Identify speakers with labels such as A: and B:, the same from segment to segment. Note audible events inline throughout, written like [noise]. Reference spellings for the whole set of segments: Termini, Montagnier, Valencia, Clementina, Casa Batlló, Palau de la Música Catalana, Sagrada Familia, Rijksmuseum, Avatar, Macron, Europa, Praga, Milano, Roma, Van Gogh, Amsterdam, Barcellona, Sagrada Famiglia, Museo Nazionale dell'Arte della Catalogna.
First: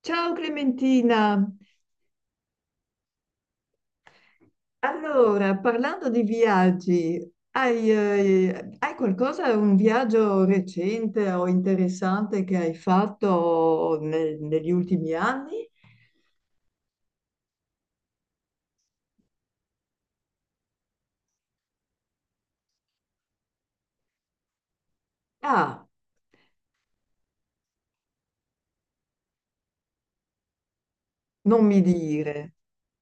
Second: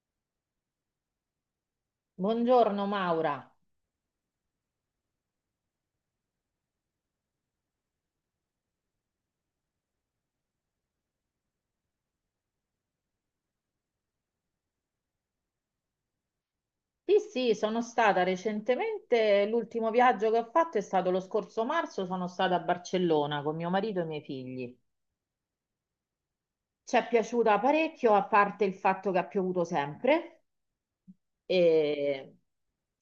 A: Ciao Clementina,
B: Buongiorno Maura.
A: allora parlando di viaggi, hai qualcosa, un viaggio recente o interessante che hai fatto negli ultimi anni?
B: Sì, sì, sono stata recentemente, l'ultimo viaggio che ho fatto è stato lo scorso marzo, sono stata a Barcellona con mio marito e i miei figli.
A: Ah,
B: Ci è piaciuta parecchio, a parte il fatto che ha piovuto sempre.
A: non mi
B: E...
A: dire.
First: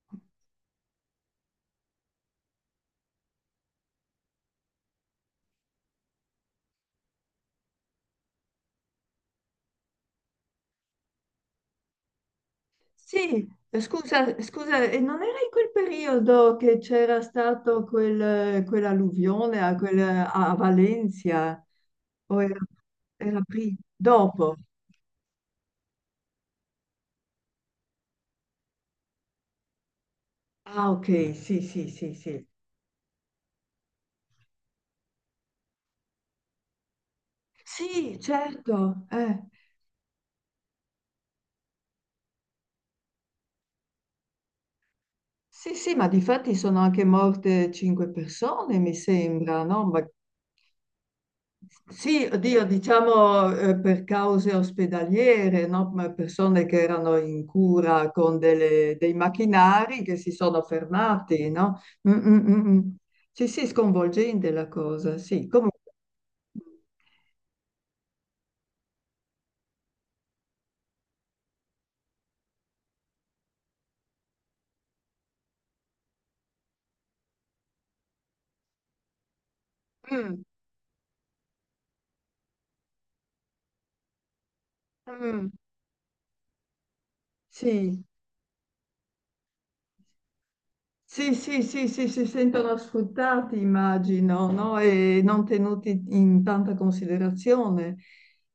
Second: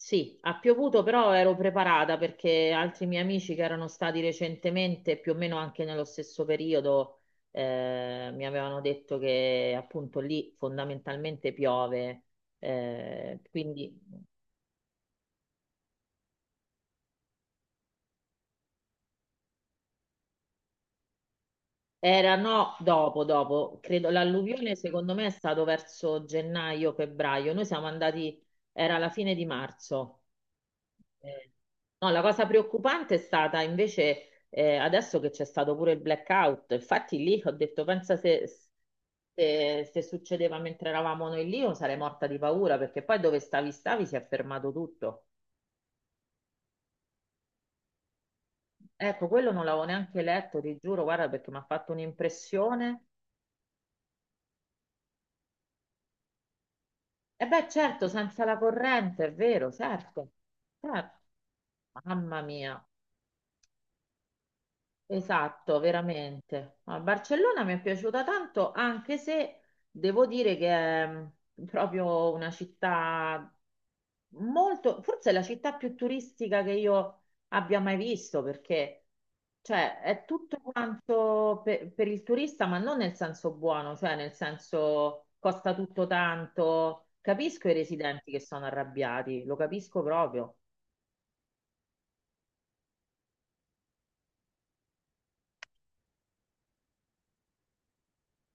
B: Sì, ha piovuto, però ero preparata perché altri miei amici che erano stati recentemente, più o meno anche nello stesso periodo, mi avevano detto che appunto lì fondamentalmente piove.
A: Sì,
B: Quindi...
A: scusa, e non era in quel periodo che c'era stato quell'alluvione a Valencia?
B: Era
A: O era,
B: no, dopo,
A: era prima?
B: dopo, credo
A: Dopo?
B: l'alluvione secondo me è stato verso gennaio, febbraio, noi siamo andati, era la fine di marzo.
A: Ah, ok,
B: Eh,
A: sì, sì,
B: No,
A: sì,
B: la
A: sì.
B: cosa preoccupante è stata invece adesso che c'è stato pure il blackout, infatti lì ho detto pensa
A: Sì, certo.
B: se, succedeva mentre eravamo noi lì io sarei morta di paura perché poi dove stavi stavi si è fermato tutto.
A: Sì, sì, ma difatti sono anche morte cinque persone, mi
B: Ecco, quello
A: sembra,
B: non l'avevo
A: no?
B: neanche letto, ti giuro, guarda perché mi ha fatto
A: Sì, oddio,
B: un'impressione.
A: diciamo per cause ospedaliere, no? Ma persone che erano in
B: E beh, certo,
A: cura con
B: senza la
A: dei
B: corrente, è vero,
A: macchinari che si
B: certo,
A: sono
B: certo.
A: fermati, no? Mm,
B: Mamma
A: mm, mm, mm.
B: mia.
A: Sì, sì, sconvolgente la cosa, sì. Comunque.
B: Esatto, veramente. A Barcellona mi è piaciuta tanto, anche se devo dire che è proprio una città molto, forse è la città più turistica che io abbia mai visto, perché cioè, è
A: Mm,
B: tutto quanto per il turista, ma non nel senso buono, cioè nel senso
A: mm,
B: costa tutto tanto. Capisco i
A: sì.
B: residenti che sono arrabbiati, lo capisco proprio.
A: Sì, sì, sì, sì, si sentono sfruttati, immagino, no? E non tenuti in tanta considerazione,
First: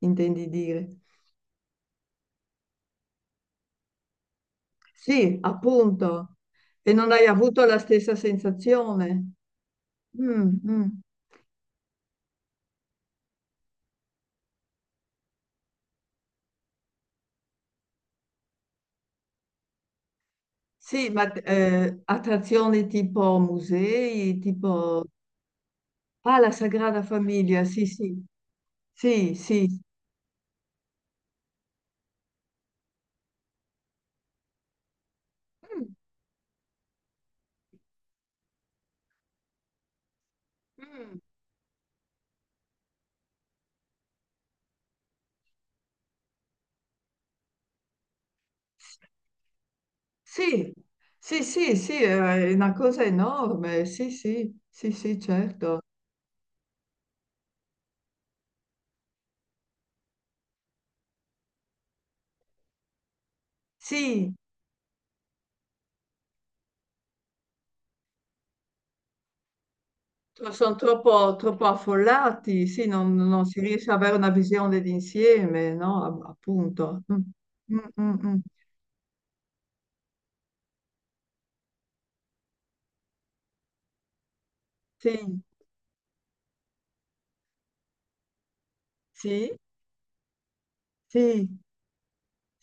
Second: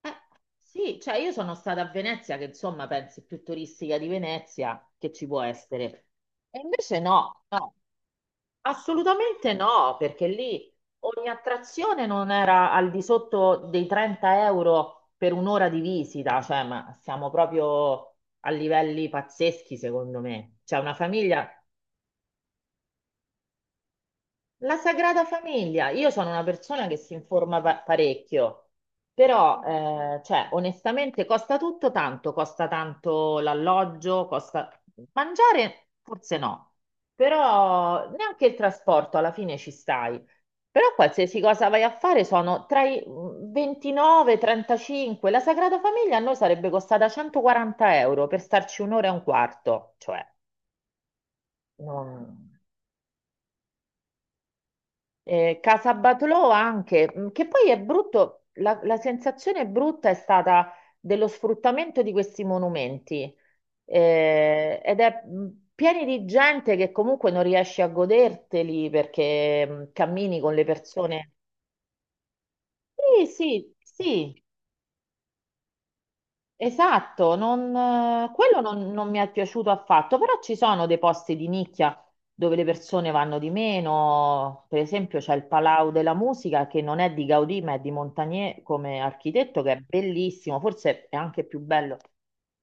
B: Eh,
A: dire.
B: sì, cioè io sono stata a Venezia, che insomma pensi più turistica di Venezia che ci
A: Sì,
B: può essere.
A: appunto.
B: E
A: E
B: invece
A: non hai
B: no,
A: avuto
B: no,
A: la stessa sensazione.
B: assolutamente no, perché
A: Mm,
B: lì
A: mm.
B: ogni attrazione non era al di sotto dei 30 euro per un'ora di visita, cioè ma siamo proprio a livelli pazzeschi secondo me. C'è una
A: Sì, ma
B: famiglia
A: attrazioni tipo musei,
B: La
A: tipo...
B: Sagrada Famiglia, io sono
A: Ah,
B: una
A: la
B: persona che
A: Sagrada
B: si informa
A: Famiglia,
B: pa-
A: sì, sì,
B: parecchio,
A: sì,
B: però
A: sì.
B: cioè, onestamente costa tutto tanto, costa tanto l'alloggio, costa mangiare,
A: Mm,
B: forse no, però neanche il trasporto alla fine ci stai. Però
A: mm.
B: qualsiasi cosa vai a fare sono tra i 29 e 35. La Sagrada Famiglia a noi sarebbe costata 140 euro per starci un'ora e un quarto, cioè
A: Sì, sì, sì, sì, è
B: non...
A: una cosa enorme, sì, sì, sì, sì, certo.
B: Casabatlò anche, che poi è brutto, la sensazione brutta è stata dello sfruttamento di questi monumenti.
A: Sì,
B: Ed è pieni di gente che comunque non riesci a goderteli perché cammini con le
A: sono
B: persone.
A: troppo, troppo affollati, sì,
B: Sì,
A: non si
B: sì,
A: riesce ad avere una
B: sì.
A: visione d'insieme, no? Appunto. Mm,
B: Esatto,
A: mm, mm, mm.
B: quello non mi è piaciuto affatto, però ci sono dei posti di nicchia dove le persone vanno di meno, per esempio c'è
A: Sì,
B: il Palau della Musica che non è di Gaudì ma è di Montagnier come
A: sì,
B: architetto che è bellissimo, forse è anche
A: sì,
B: più bello,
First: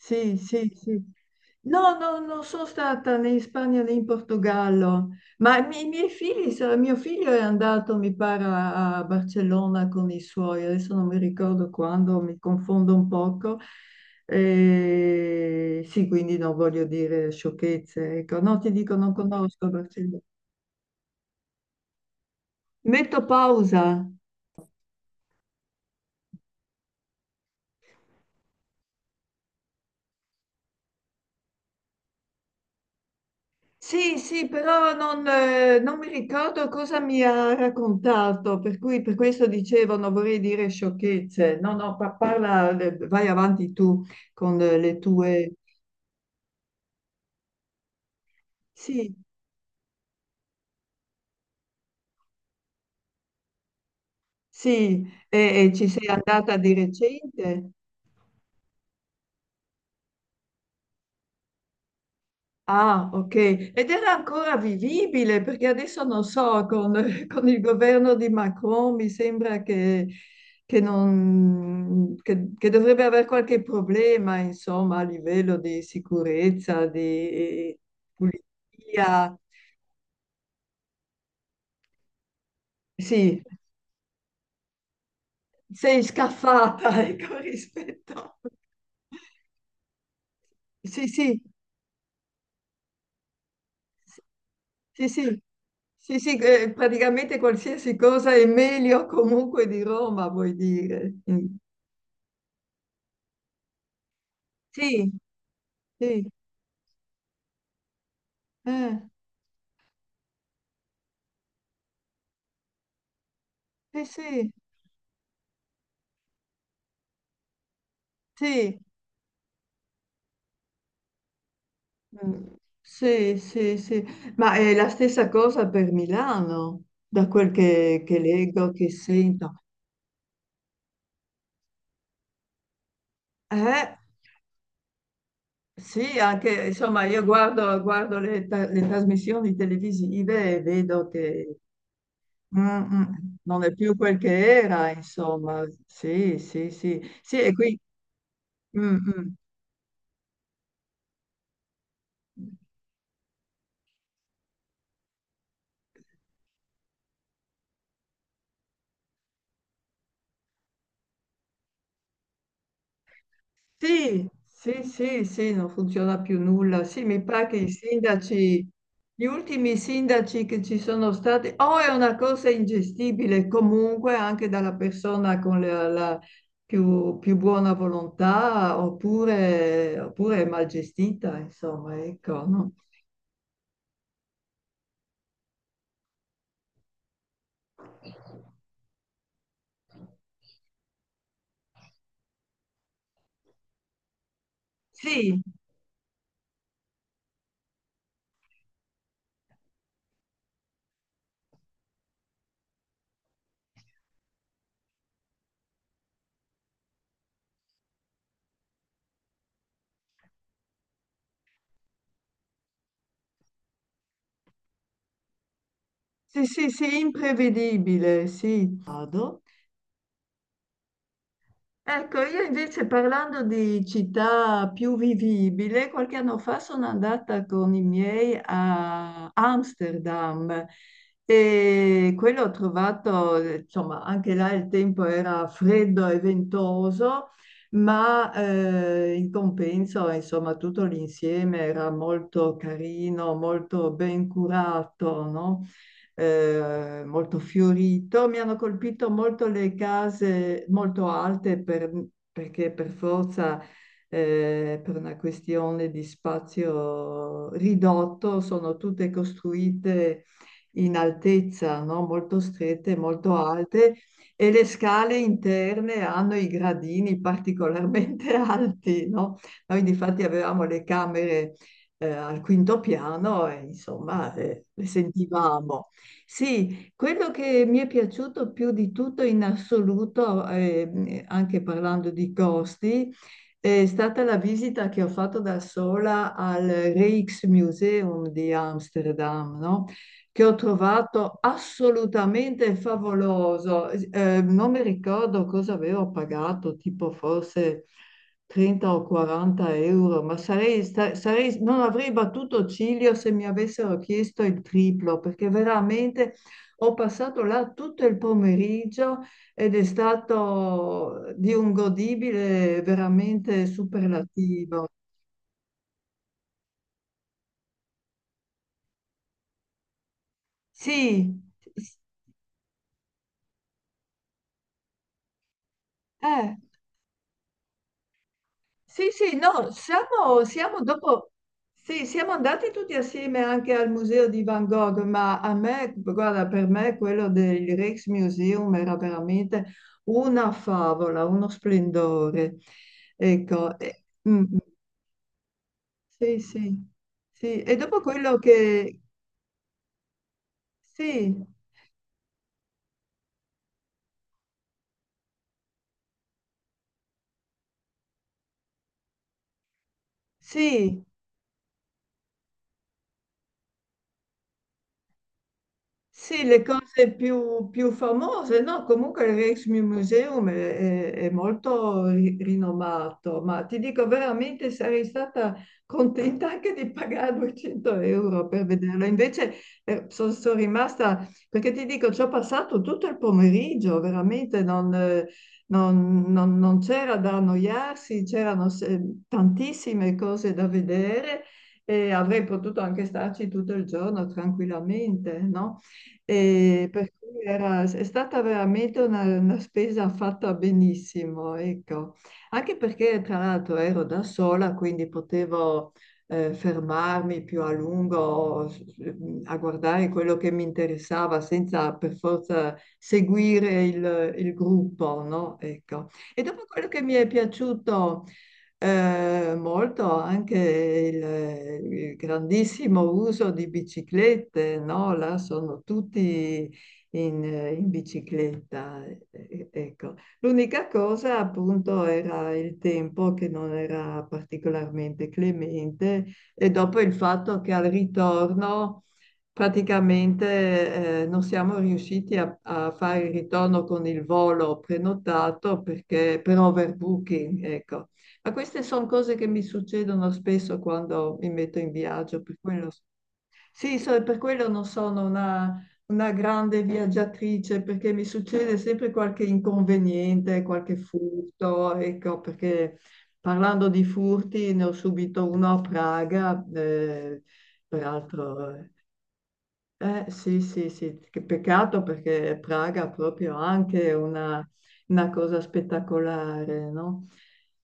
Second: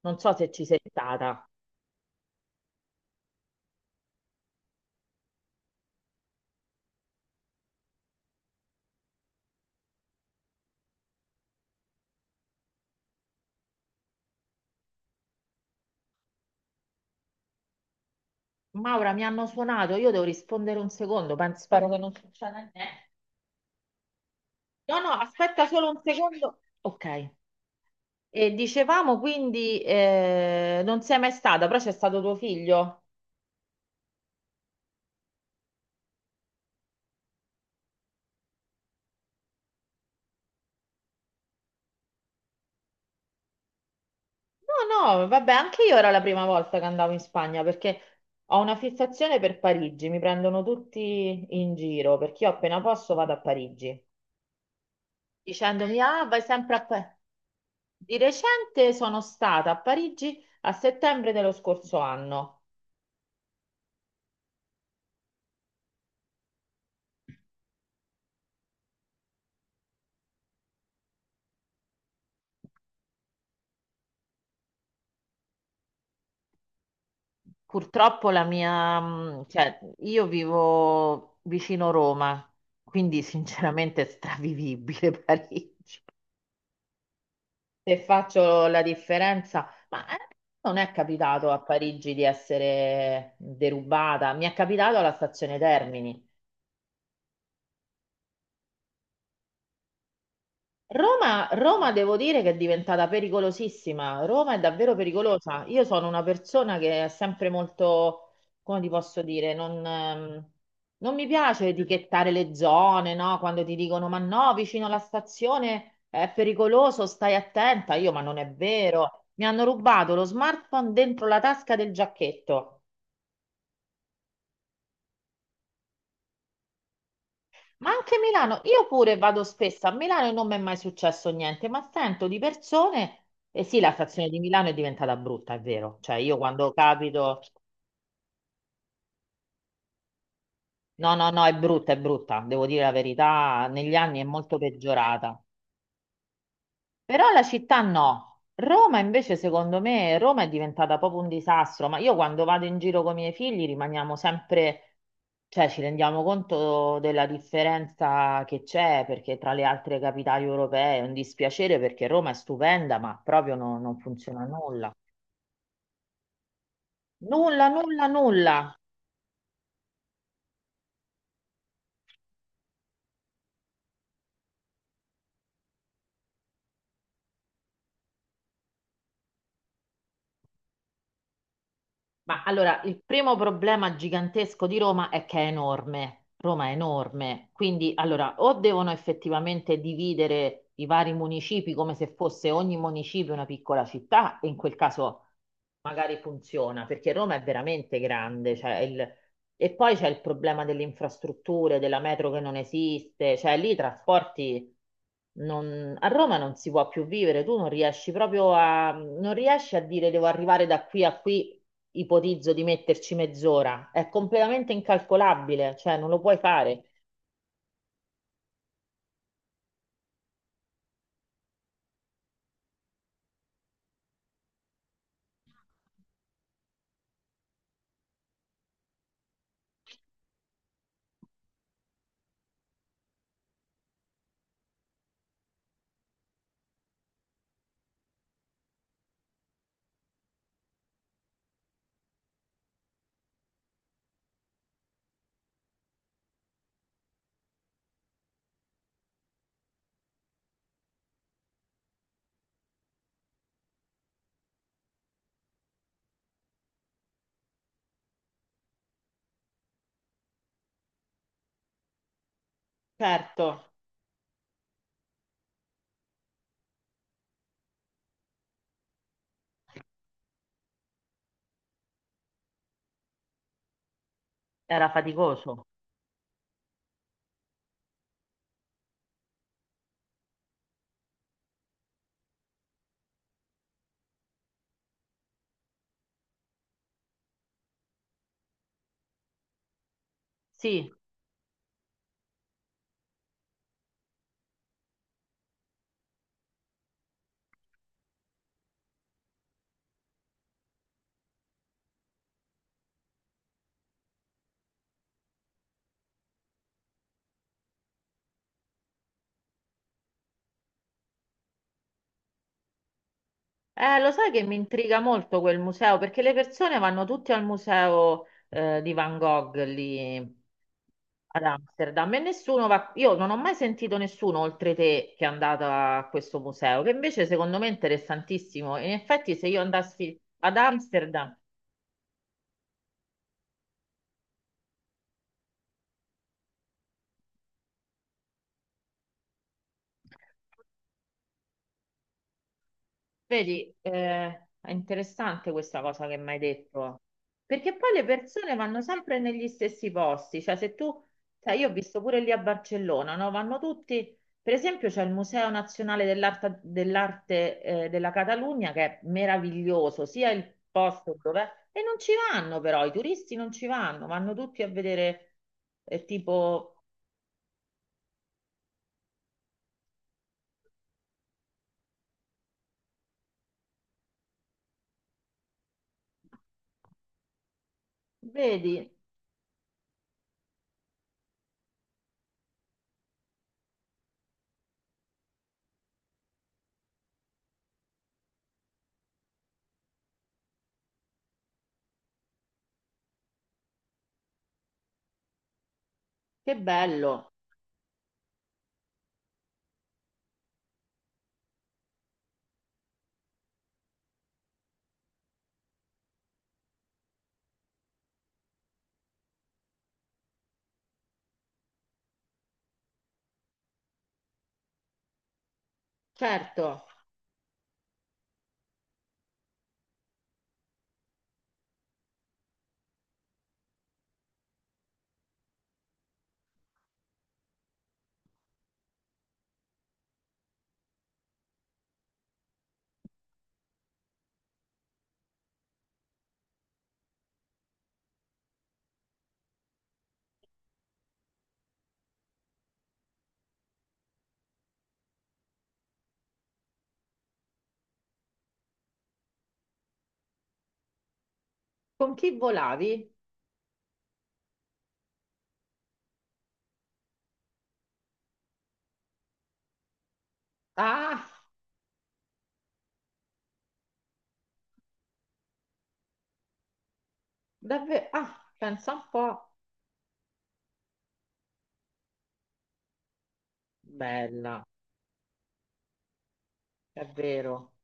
B: non so se ci
A: sì,
B: sei
A: sì.
B: stata.
A: No, no, non sono stata né in Spagna né in Portogallo, ma i miei figli, mio figlio è andato, mi pare, a a Barcellona con i suoi, adesso non mi ricordo quando, mi confondo un poco. E sì, quindi non voglio dire sciocchezze, ecco, no, ti dico, non
B: Maura, mi hanno
A: conosco
B: suonato, io
A: Barcellona.
B: devo rispondere un secondo, penso, spero che non succeda niente.
A: Metto pausa.
B: No, no, aspetta solo un secondo. Ok, e dicevamo quindi non sei mai stata, però c'è stato tuo figlio?
A: Sì, sì, però non, non mi ricordo cosa mi ha raccontato, per cui per questo dicevo non vorrei dire sciocchezze. No, no, parla, vai avanti tu con le
B: No, no,
A: tue...
B: vabbè, anche io era la prima volta che andavo in Spagna perché ho una
A: Sì,
B: fissazione per Parigi, mi prendono tutti in giro perché io appena posso vado a Parigi,
A: sì, e ci
B: dicendomi,
A: sei
B: ah, vai
A: andata di
B: sempre a Parigi.
A: recente?
B: Di recente sono stata a Parigi a settembre dello scorso anno.
A: Ah, ok. Ed era ancora vivibile perché adesso non so, con, [laughs] con il governo di Macron mi sembra che che dovrebbe avere qualche problema, insomma, a livello di sicurezza, di
B: Purtroppo la mia,
A: pulizia.
B: cioè, io vivo vicino Roma, quindi
A: Sì,
B: sinceramente è stravivibile [laughs] Parigi.
A: sei scaffata, [laughs] ecco,
B: Se
A: rispetto.
B: faccio la differenza, ma non è
A: Sì, sì,
B: capitato a Parigi di essere derubata, mi è capitato
A: sì,
B: alla
A: sì,
B: stazione
A: sì,
B: Termini.
A: sì, praticamente qualsiasi cosa è meglio comunque di Roma, vuoi dire. Mm.
B: Roma, Roma devo dire che è diventata pericolosissima. Roma è davvero
A: Sì,
B: pericolosa. Io sono una
A: sì.
B: persona che è sempre molto, come ti
A: Eh.
B: posso dire, non mi piace etichettare le zone, no? Quando ti
A: Sì,
B: dicono ma
A: sì,
B: no, vicino alla stazione è pericoloso, stai attenta. Ma non è
A: sì,
B: vero. Mi hanno rubato lo smartphone dentro la tasca del
A: Mm.
B: giacchetto.
A: sì, sì, sì. Ma è la stessa cosa per Milano, da
B: Ma anche
A: che
B: Milano,
A: leggo,
B: io
A: che
B: pure vado
A: sento.
B: spesso a Milano e non mi è mai successo niente, ma sento di persone, e sì, la
A: Eh,
B: stazione di Milano è diventata brutta, è vero, cioè
A: sì,
B: io
A: anche,
B: quando
A: insomma, io
B: capito,
A: guardo le trasmissioni televisive e vedo
B: no, no, no,
A: che
B: è brutta,
A: mm,
B: devo dire la
A: mm, non
B: verità,
A: è
B: negli
A: più quel
B: anni è
A: che
B: molto
A: era,
B: peggiorata.
A: insomma. Sì, sì, sì.
B: Però
A: Sì,
B: la
A: e qui...
B: città no. Roma
A: mm,
B: invece, secondo me, Roma è diventata proprio un disastro, ma io quando
A: mm.
B: vado in giro con i miei figli rimaniamo sempre, cioè ci rendiamo conto della differenza che c'è, perché tra le altre capitali europee è un dispiacere perché Roma è stupenda, ma proprio non
A: Sì,
B: funziona
A: sì,
B: nulla.
A: sì, sì, non funziona più nulla. Sì, mi pare che
B: Nulla, nulla, nulla.
A: gli ultimi sindaci che ci sono stati, o è una cosa ingestibile comunque anche dalla persona con la più buona volontà, oppure, oppure è mal gestita, insomma,
B: Ma
A: ecco, no?
B: allora, il primo problema gigantesco di Roma è che è enorme. Roma è enorme, quindi allora o devono effettivamente dividere i vari municipi come se fosse ogni municipio una piccola città, e in quel caso
A: Sì,
B: magari funziona, perché Roma è veramente grande, cioè e poi c'è il problema delle infrastrutture, della metro che non esiste, cioè lì i trasporti a Roma non si può più vivere, tu non riesci proprio non riesci a dire devo arrivare da qui a qui, ipotizzo di metterci mezz'ora, è completamente incalcolabile, cioè non lo puoi
A: sì, sì,
B: fare.
A: sì, imprevedibile, sì. Vado. Ecco, io invece parlando di città più vivibile, qualche anno fa sono andata con i miei a Amsterdam e quello ho trovato, insomma, anche là il tempo era freddo e ventoso, ma in compenso, insomma, tutto l'insieme era molto carino, molto ben curato, no? Molto fiorito. Mi hanno colpito molto le case molto alte perché per forza, per una questione di spazio ridotto, sono tutte costruite in altezza, no? Molto strette, molto
B: Certo,
A: alte e le scale interne hanno i gradini particolarmente [laughs] alti, no? Noi difatti avevamo le camere al quinto piano e insomma le
B: era faticoso.
A: sentivamo. Sì, quello che mi è piaciuto più di tutto in assoluto, anche parlando di costi, è stata la visita che ho fatto da sola al Rijksmuseum di Amsterdam, no? Che ho
B: Sì.
A: trovato assolutamente favoloso. Non mi ricordo cosa avevo pagato, tipo forse 30 o 40 euro, ma non avrei battuto ciglio se mi avessero chiesto il triplo, perché veramente ho passato là tutto il pomeriggio ed è stato di un godibile veramente
B: Lo sai che mi
A: superlativo.
B: intriga molto quel museo perché le persone vanno tutte al museo di Van Gogh lì
A: Sì,
B: ad
A: s-
B: Amsterdam e nessuno va. Io non ho mai sentito nessuno oltre te che è andato a questo
A: eh.
B: museo, che invece secondo me è interessantissimo. In
A: Sì,
B: effetti,
A: sì,
B: se io
A: no,
B: andassi ad
A: siamo dopo,
B: Amsterdam.
A: sì, siamo andati tutti assieme anche al museo di Van Gogh, ma a me, guarda, per me quello del Rijksmuseum era veramente una favola, uno splendore.
B: Vedi,
A: Ecco, mm, mm,
B: è interessante questa cosa che mi
A: sì,
B: hai
A: sì,
B: detto,
A: sì,
B: perché
A: e
B: poi
A: dopo
B: le
A: quello
B: persone vanno
A: che,
B: sempre negli stessi posti, cioè se tu,
A: sì,
B: sai, io ho visto pure lì a Barcellona, no? Vanno tutti, per esempio c'è il Museo Nazionale dell'Arte, della Catalogna che è meraviglioso, sia il
A: sì.
B: posto dove è, e non ci vanno però, i turisti non ci vanno, vanno tutti a vedere,
A: Sì, le
B: tipo,
A: cose più, più famose, no? Comunque il Rijksmuseum è molto rinomato, ma ti dico veramente sarei stata contenta anche di pagare 200 euro per
B: vedi,
A: vederlo. Invece sono rimasta, perché ti dico, ci ho passato tutto il pomeriggio, veramente non c'era da annoiarsi, c'erano se- tantissime cose da vedere e avrei potuto anche starci tutto il giorno tranquillamente, no?
B: che
A: E per
B: bello,
A: cui è stata veramente una spesa fatta benissimo, ecco. Anche perché tra l'altro ero da sola, quindi potevo fermarmi più a lungo a guardare quello che mi interessava senza per forza seguire il gruppo, no? Ecco. E dopo
B: certo,
A: quello che mi è piaciuto molto anche il grandissimo uso di biciclette, no? Là sono tutti in bicicletta. Ecco. L'unica cosa appunto era il tempo che non era particolarmente clemente e dopo il fatto che al ritorno praticamente non siamo riusciti a fare il ritorno con il volo prenotato perché, per overbooking, ecco. Ma queste sono cose che mi succedono spesso quando mi metto in
B: con chi
A: viaggio, per quello,
B: volavi?
A: sì, per quello non sono una grande viaggiatrice perché mi succede sempre qualche inconveniente, qualche
B: Ah!
A: furto, ecco, perché parlando di furti ne ho subito uno a Praga,
B: Davvero? Ah,
A: peraltro... eh,
B: pensa un po'.
A: sì, sì, sì, che peccato perché Praga ha proprio anche
B: Bella,
A: una cosa spettacolare,
B: è
A: no?
B: vero.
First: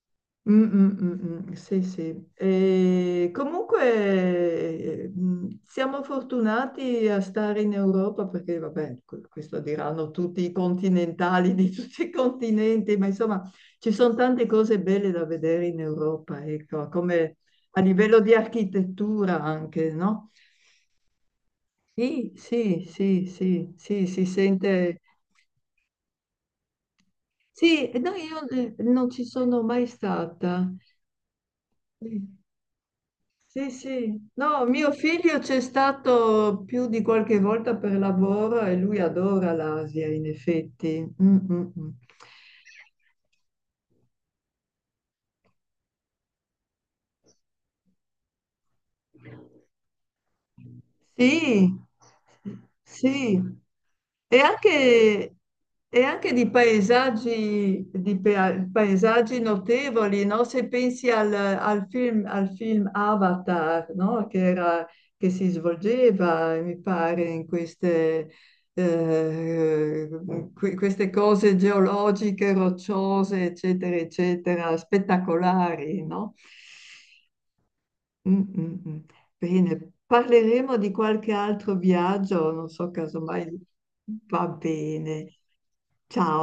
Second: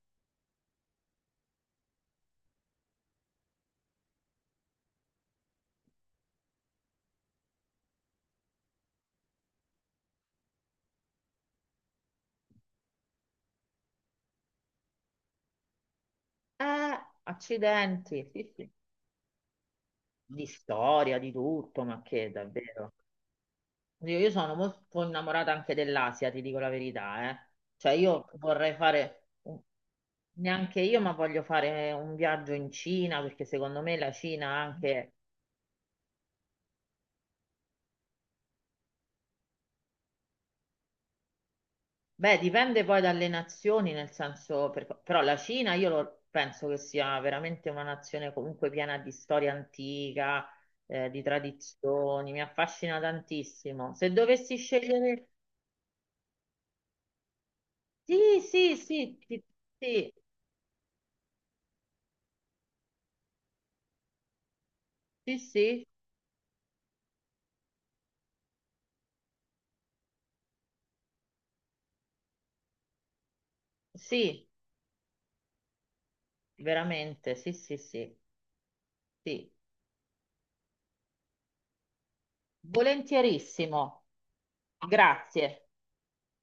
A: Mm, mm, mm, mm, sì, sì. E comunque mm, siamo fortunati a stare in Europa perché, vabbè, questo diranno tutti i continentali di tutti i continenti, ma insomma ci sono tante cose belle da vedere in Europa, ecco,
B: Eh,
A: come a livello
B: accidenti,
A: di
B: sì, sì.
A: architettura anche, no?
B: Di storia, di tutto, ma che
A: Sì, sì,
B: davvero.
A: sì, sì, sì,
B: Io,
A: si
B: io sono
A: sente.
B: molto innamorata anche dell'Asia, ti dico la verità, eh.
A: Sì,
B: Cioè
A: e no,
B: io
A: io
B: vorrei
A: non ci
B: fare,
A: sono mai stata.
B: neanche io, ma voglio fare un
A: Sì,
B: viaggio in Cina, perché
A: sì,
B: secondo me la
A: sì.
B: Cina
A: No, mio
B: anche...
A: figlio c'è stato più di qualche volta per lavoro e lui adora l'Asia, in effetti. Mm, mm, mm.
B: Beh, dipende poi dalle nazioni, nel senso, però la Cina io penso che sia veramente una nazione comunque piena di storia antica, di
A: Sì,
B: tradizioni, mi affascina
A: sì.
B: tantissimo. Se
A: E
B: dovessi scegliere...
A: anche, e anche di paesaggi, di
B: Sì, sì, sì,
A: paesaggi
B: sì, sì,
A: notevoli, no? Se pensi al film Avatar, no? Che
B: sì,
A: si
B: sì,
A: svolgeva, mi pare, in queste, eh, queste cose geologiche, rocciose, eccetera,
B: sì,
A: eccetera, spettacolari, no?
B: veramente, sì, sì, sì,
A: Mm, mm, mm.
B: sì.
A: Bene, parleremo di qualche altro viaggio, non so, casomai
B: Volentierissimo,
A: va bene.
B: grazie.
A: Ciao.